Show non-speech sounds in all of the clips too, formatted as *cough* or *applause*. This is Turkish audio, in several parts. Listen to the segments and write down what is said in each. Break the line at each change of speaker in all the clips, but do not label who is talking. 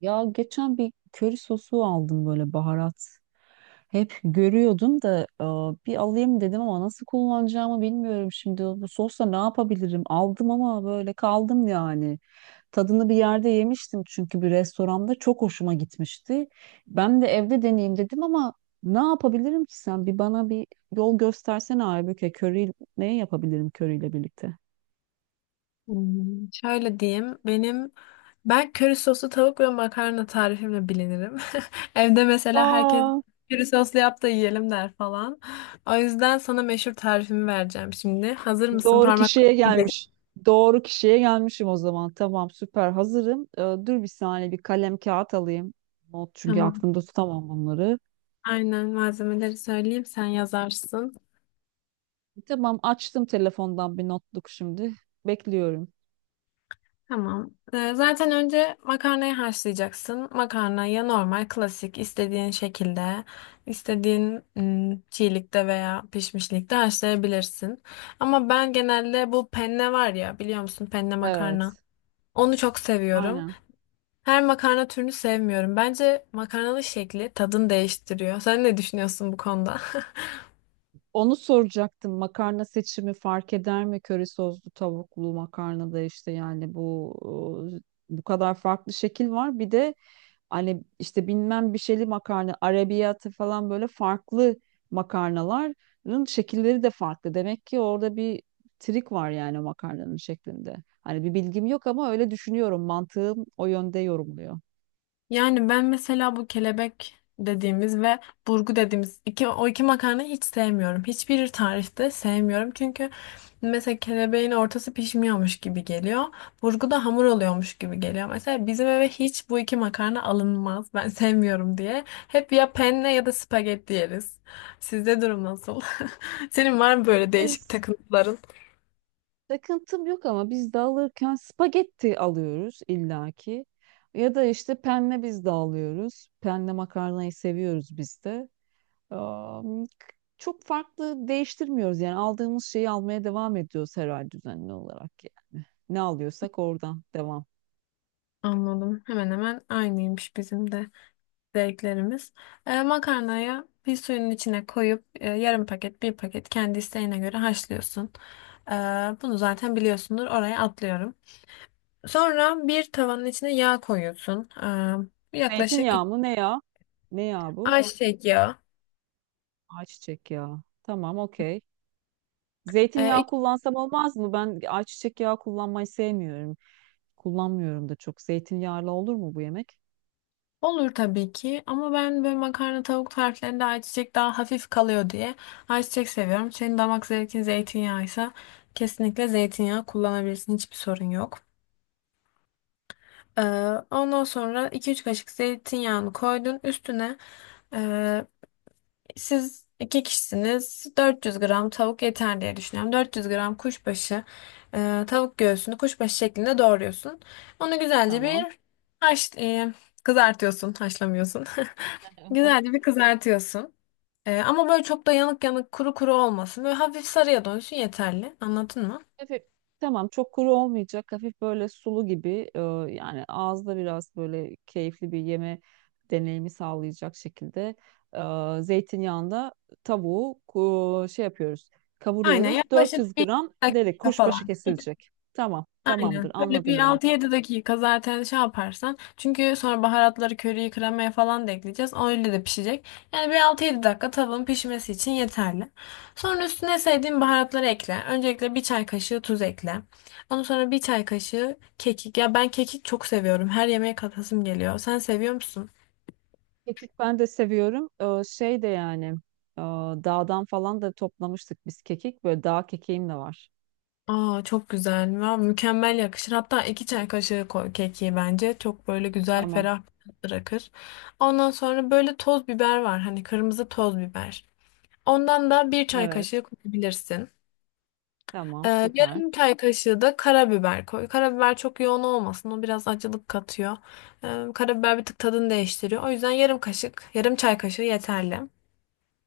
Ya geçen bir köri sosu aldım böyle baharat. Hep görüyordum da bir alayım dedim ama nasıl kullanacağımı bilmiyorum şimdi. Bu sosla ne yapabilirim? Aldım ama böyle kaldım yani. Tadını bir yerde yemiştim çünkü bir restoranda çok hoşuma gitmişti. Ben de evde deneyeyim dedim ama ne yapabilirim ki sen? Bir bana bir yol göstersene Aybüke. Köri ne yapabilirim köriyle birlikte?
Şöyle diyeyim. Ben köri soslu tavuk ve makarna tarifimle bilinirim. *laughs* Evde mesela herkes
Aa.
köri soslu yap da yiyelim der falan. O yüzden sana meşhur tarifimi vereceğim şimdi. Hazır mısın?
Doğru
Parmak
kişiye gelmiş. Doğru kişiye gelmişim o zaman. Tamam, süper. Hazırım. Dur bir saniye, bir kalem kağıt alayım. Not çünkü
Tamam.
aklımda tutamam bunları.
Aynen malzemeleri söyleyeyim sen yazarsın.
Tamam, açtım telefondan bir notluk şimdi. Bekliyorum.
Tamam. Zaten önce makarnayı haşlayacaksın. Makarna ya normal, klasik, istediğin şekilde, istediğin çiğlikte veya pişmişlikte haşlayabilirsin. Ama ben genelde bu penne var ya, biliyor musun penne makarna?
Evet.
Onu çok seviyorum.
Aynen.
Her makarna türünü sevmiyorum. Bence makarnalı şekli tadını değiştiriyor. Sen ne düşünüyorsun bu konuda? *laughs*
Onu soracaktım. Makarna seçimi fark eder mi? Köri soslu tavuklu makarnada işte yani bu kadar farklı şekil var. Bir de hani işte bilmem bir şeyli makarna, arabiyatı falan böyle farklı makarnaların şekilleri de farklı. Demek ki orada bir trik var yani makarnanın şeklinde. Hani bir bilgim yok ama öyle düşünüyorum. Mantığım o yönde yorumluyor.
Yani ben mesela bu kelebek dediğimiz ve burgu dediğimiz o iki makarnayı hiç sevmiyorum. Hiçbir tarifte sevmiyorum. Çünkü mesela kelebeğin ortası pişmiyormuş gibi geliyor. Burgu da hamur oluyormuş gibi geliyor. Mesela bizim eve hiç bu iki makarna alınmaz. Ben *laughs* sevmiyorum diye. Hep ya penne ya da spagetti yeriz. Sizde durum nasıl? *laughs* Senin var mı böyle değişik
Biz
takıntıların?
Takıntım yok ama biz de alırken spagetti alıyoruz illaki. Ya da işte penne biz de alıyoruz. Penne makarnayı seviyoruz biz de. Am, k- Çok farklı değiştirmiyoruz yani, aldığımız şeyi almaya devam ediyoruz herhalde düzenli olarak yani. Ne alıyorsak oradan devam.
Anladım. Hemen hemen aynıymış bizim de zevklerimiz. Makarnayı bir suyun içine koyup yarım paket bir paket kendi isteğine göre haşlıyorsun. E, Bunu zaten biliyorsundur, oraya atlıyorum. Sonra bir tavanın içine yağ koyuyorsun. Yaklaşık
Zeytinyağı
iki,
mı ne ya? Ne ya bu?
ayçiçek yağı.
Ayçiçek yağı. Tamam, okey.
E,
Zeytinyağı
iki-
kullansam olmaz mı? Ben ayçiçek yağı kullanmayı sevmiyorum. Kullanmıyorum da çok. Zeytinyağlı olur mu bu yemek?
olur tabii ki ama ben böyle makarna tavuk tariflerinde ayçiçek daha hafif kalıyor diye ayçiçek seviyorum. Senin damak zevkin zeytinyağıysa kesinlikle zeytinyağı kullanabilirsin, hiçbir sorun yok. Ee, Ondan sonra iki üç kaşık zeytinyağını koydun üstüne. Ee, Siz iki kişisiniz. 400 gram tavuk yeter diye düşünüyorum. 400 gram kuşbaşı, tavuk göğsünü kuşbaşı şeklinde doğruyorsun. Onu güzelce bir
Tamam.
haş, e, kızartıyorsun, haşlamıyorsun. *laughs* Güzelce
*laughs*
bir kızartıyorsun. Ama böyle çok da yanık yanık kuru kuru olmasın. Böyle hafif sarıya dönsün, yeterli. Anladın mı?
Hafif, tamam, çok kuru olmayacak. Hafif böyle sulu gibi, e, yani ağızda biraz böyle keyifli bir yeme deneyimi sağlayacak şekilde zeytinyağında tavuğu şey yapıyoruz.
Aynen,
Kavuruyoruz. 400
yaklaşık bir
gram deri
dakika
kuşbaşı
falan.
kesilecek. Tamam, tamamdır.
Aynen. Böyle bir
Anladım bunu.
altı yedi dakika zaten şey yaparsan. Çünkü sonra baharatları, köriyi, kremaya falan da ekleyeceğiz. O öyle de pişecek. Yani bir altı yedi dakika tavanın pişmesi için yeterli. Sonra üstüne sevdiğin baharatları ekle. Öncelikle bir çay kaşığı tuz ekle. Ondan sonra bir çay kaşığı kekik. Ya ben kekik çok seviyorum. Her yemeğe katasım geliyor. Sen seviyor musun?
Kekik ben de seviyorum. Şey de yani, e, dağdan falan da toplamıştık biz kekik. Böyle dağ kekiğim de var.
Aa, çok güzel. Ya, mükemmel yakışır. Hatta iki çay kaşığı koy kekiği bence. Çok böyle güzel
Tamam.
ferah bir tat bırakır. Ondan sonra böyle toz biber var. Hani kırmızı toz biber. Ondan da bir çay
Evet.
kaşığı koyabilirsin. Ee,
Tamam, süper.
Yarım çay kaşığı da karabiber koy. Karabiber çok yoğun olmasın. O biraz acılık katıyor. Karabiber bir tık tadını değiştiriyor. O yüzden yarım kaşık, yarım çay kaşığı yeterli.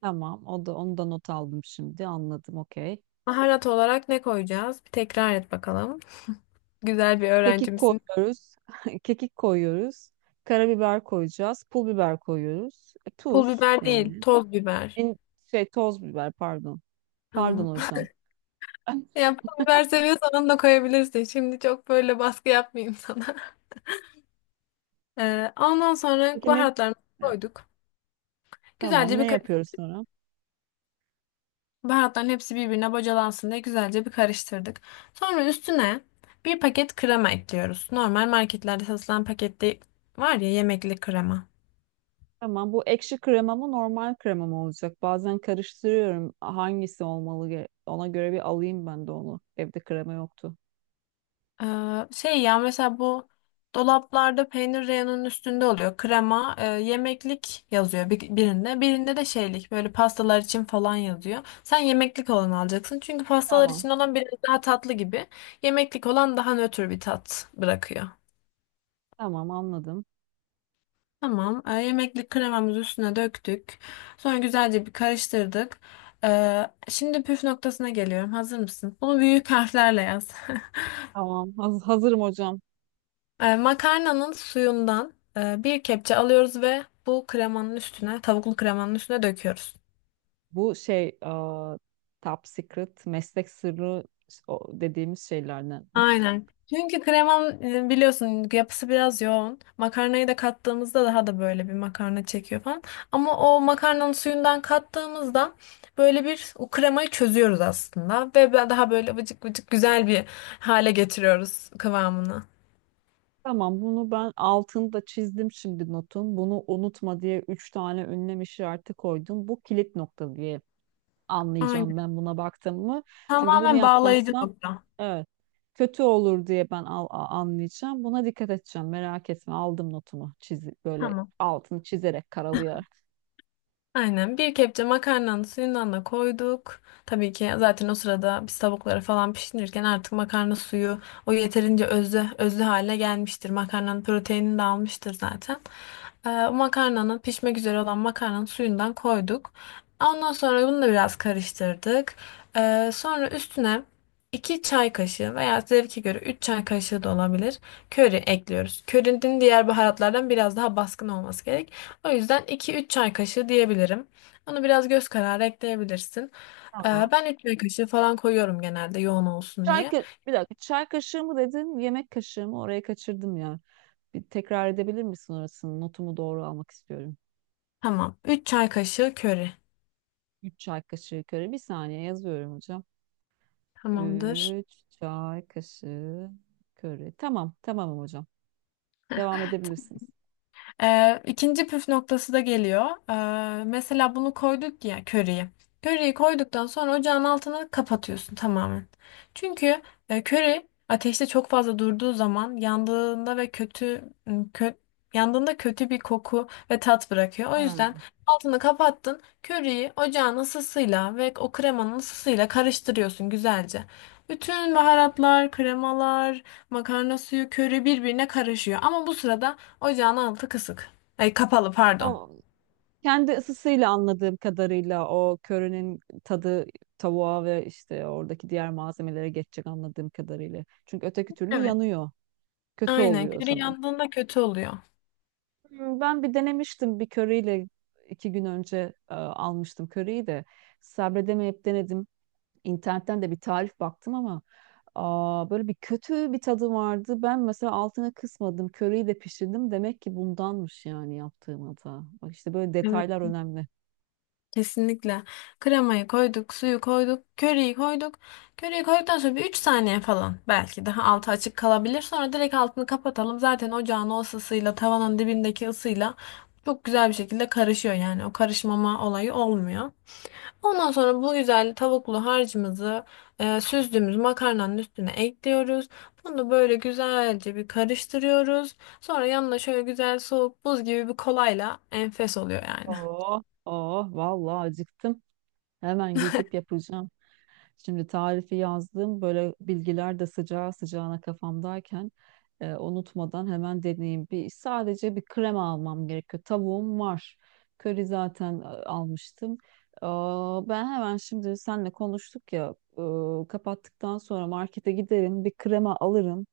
Tamam. O da onu da not aldım şimdi. Anladım. Okey.
Baharat olarak ne koyacağız? Bir tekrar et bakalım. Güzel bir
Kekik
öğrencimsin.
koyuyoruz. *laughs* Kekik koyuyoruz. Karabiber koyacağız. Pul biber koyuyoruz. E,
Pul
tuz
biber değil,
yani.
toz biber.
En şey toz biber, pardon.
Tamam.
Pardon
*laughs*
hocam. *laughs*
Ya biber seviyorsan onu da koyabilirsin. Şimdi çok böyle baskı yapmayayım sana. *laughs* Ondan sonra
Peki ne?
baharatlarını koyduk.
Tamam.
Güzelce
Ne
bir karış-
yapıyoruz sonra?
Baharatların hepsi birbirine bocalansın diye güzelce bir karıştırdık. Sonra üstüne bir paket krema ekliyoruz. Normal marketlerde satılan pakette var ya yemekli krema.
Tamam, bu ekşi krema mı normal krema mı olacak? Bazen karıştırıyorum hangisi olmalı, ona göre bir alayım ben de onu. Evde krema yoktu.
Şey ya, mesela bu dolaplarda peynir reyonunun üstünde oluyor. Krema, yemeklik yazıyor birinde. Birinde de şeylik böyle pastalar için falan yazıyor. Sen yemeklik olanı alacaksın. Çünkü pastalar
Tamam,
için olan biraz daha tatlı gibi. Yemeklik olan daha nötr bir tat bırakıyor.
tamam, anladım.
Tamam. Yemeklik kremamızı üstüne döktük. Sonra güzelce bir karıştırdık. Şimdi püf noktasına geliyorum. Hazır mısın? Bunu büyük harflerle yaz. *laughs*
Tamam, hazırım hocam.
Makarnanın suyundan bir kepçe alıyoruz ve bu kremanın üstüne, tavuklu kremanın üstüne döküyoruz.
Bu şey, aa, top secret, meslek sırrı o dediğimiz şeylerden. *laughs*
Aynen. Çünkü kremanın biliyorsun yapısı biraz yoğun. Makarnayı da kattığımızda daha da böyle bir makarna çekiyor falan. Ama o makarnanın suyundan kattığımızda böyle bir o kremayı çözüyoruz aslında. Daha böyle vıcık vıcık güzel bir hale getiriyoruz kıvamını.
Tamam, bunu ben altını da çizdim şimdi notun. Bunu unutma diye üç tane ünlem işareti koydum. Bu kilit nokta diye anlayacağım
Aynen.
ben buna baktım mı. Çünkü bunu
Tamamen bağlayıcı
yapmazsam,
nokta.
evet, kötü olur diye ben anlayacağım. Buna dikkat edeceğim. Merak etme, aldım notumu, çiz böyle,
Tamam.
altını çizerek, karalayarak.
Aynen, bir kepçe makarnanın suyundan da koyduk. Tabii ki zaten o sırada biz tavukları falan pişirirken artık makarna suyu o yeterince özlü, özlü hale gelmiştir. Makarnanın proteinini de almıştır zaten. O makarnanın, pişmek üzere olan makarnanın suyundan koyduk. Ondan sonra bunu da biraz karıştırdık. Sonra üstüne 2 çay kaşığı veya zevke göre 3 çay kaşığı da olabilir. Köri ekliyoruz. Körinin diğer baharatlardan biraz daha baskın olması gerekiyor. O yüzden iki üç çay kaşığı diyebilirim. Onu biraz göz kararı ekleyebilirsin.
Tamam.
Ben 3 çay kaşığı falan koyuyorum genelde yoğun olsun diye.
Bir dakika, çay kaşığı mı dedin yemek kaşığı mı, oraya kaçırdım ya. Bir tekrar edebilir misin orasını, notumu doğru almak istiyorum.
Tamam. Üç çay kaşığı köri.
3 çay kaşığı köri. Bir saniye, yazıyorum hocam.
Tamamdır.
3 çay kaşığı köri. Tamam, tamam hocam. Devam edebilirsiniz.
İkinci püf noktası da geliyor. Mesela bunu koyduk ya, köriyi. Köriyi koyduktan sonra ocağın altını kapatıyorsun tamamen. Çünkü köri ateşte çok fazla durduğu zaman yandığında ve yandığında kötü bir koku ve tat bırakıyor. O
Ha.
yüzden altını kapattın. Köriyi ocağın ısısıyla ve o kremanın ısısıyla karıştırıyorsun güzelce. Bütün baharatlar, kremalar, makarna suyu, köri birbirine karışıyor. Ama bu sırada ocağın altı kısık. Ay, kapalı, pardon.
O kendi ısısıyla, anladığım kadarıyla o körünün tadı tavuğa ve işte oradaki diğer malzemelere geçecek anladığım kadarıyla. Çünkü öteki türlü
Evet.
yanıyor. Kötü
Aynen.
oluyor o
Köri
zaman.
yandığında kötü oluyor.
Ben bir denemiştim, bir köriyle 2 gün önce almıştım köriyi de, sabredemeyip denedim. İnternetten de bir tarif baktım ama böyle bir kötü bir tadı vardı. Ben mesela altına kısmadım. Köriyi de pişirdim. Demek ki bundanmış yani yaptığım hata. Bak işte böyle
Evet.
detaylar önemli.
Kesinlikle. Kremayı koyduk, suyu koyduk, köriyi koyduk. Köriyi koyduktan sonra bir 3 saniye falan belki daha altı açık kalabilir. Sonra direkt altını kapatalım. Zaten ocağın o ısısıyla, tavanın dibindeki ısıyla çok güzel bir şekilde karışıyor yani. O karışmama olayı olmuyor. Ondan sonra bu güzel tavuklu harcımızı süzdüğümüz makarnanın üstüne ekliyoruz. Bunu böyle güzelce bir karıştırıyoruz. Sonra yanına şöyle güzel soğuk buz gibi bir kolayla enfes oluyor yani.
Oh, oh, vallahi acıktım. Hemen gidip yapacağım. Şimdi tarifi yazdım. Böyle bilgiler de sıcağı sıcağına kafamdayken unutmadan hemen deneyeyim. Sadece bir krema almam gerekiyor. Tavuğum var. Köri zaten almıştım. Aa, ben hemen şimdi senle konuştuk ya, kapattıktan sonra markete giderim. Bir krema alırım.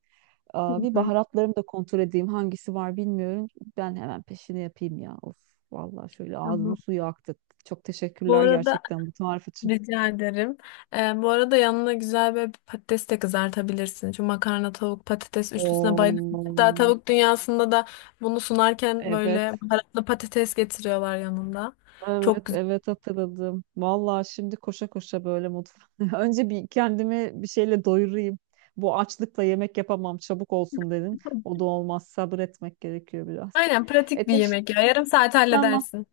Hı
Aa, bir
hı,
baharatlarımı da kontrol edeyim. Hangisi var bilmiyorum. Ben hemen peşini yapayım ya. Of, vallahi şöyle ağzımın
tamam.
suyu aktı. Çok
Bu
teşekkürler
arada
gerçekten bu tarif için.
rica ederim. Bu arada yanına güzel bir patates de kızartabilirsin. Şu makarna, tavuk, patates üçlüsüne bayılıyorum.
Oo,
Hatta tavuk dünyasında da bunu sunarken böyle
evet,
baharatlı patates getiriyorlar yanında. Çok
evet,
güzel.
evet, hatırladım. Vallahi şimdi koşa koşa böyle mutfağa. *laughs* Önce bir kendimi bir şeyle doyurayım. Bu açlıkla yemek yapamam, çabuk olsun dedim. O da olmaz. Sabretmek gerekiyor biraz.
Aynen,
E,
pratik bir
teş-
yemek ya. Yarım saat
tamam.
halledersin.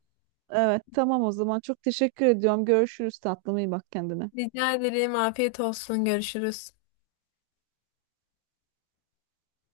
Evet, tamam o zaman. Çok teşekkür ediyorum. Görüşürüz tatlım. İyi bak kendine.
Rica ederim. Afiyet olsun. Görüşürüz.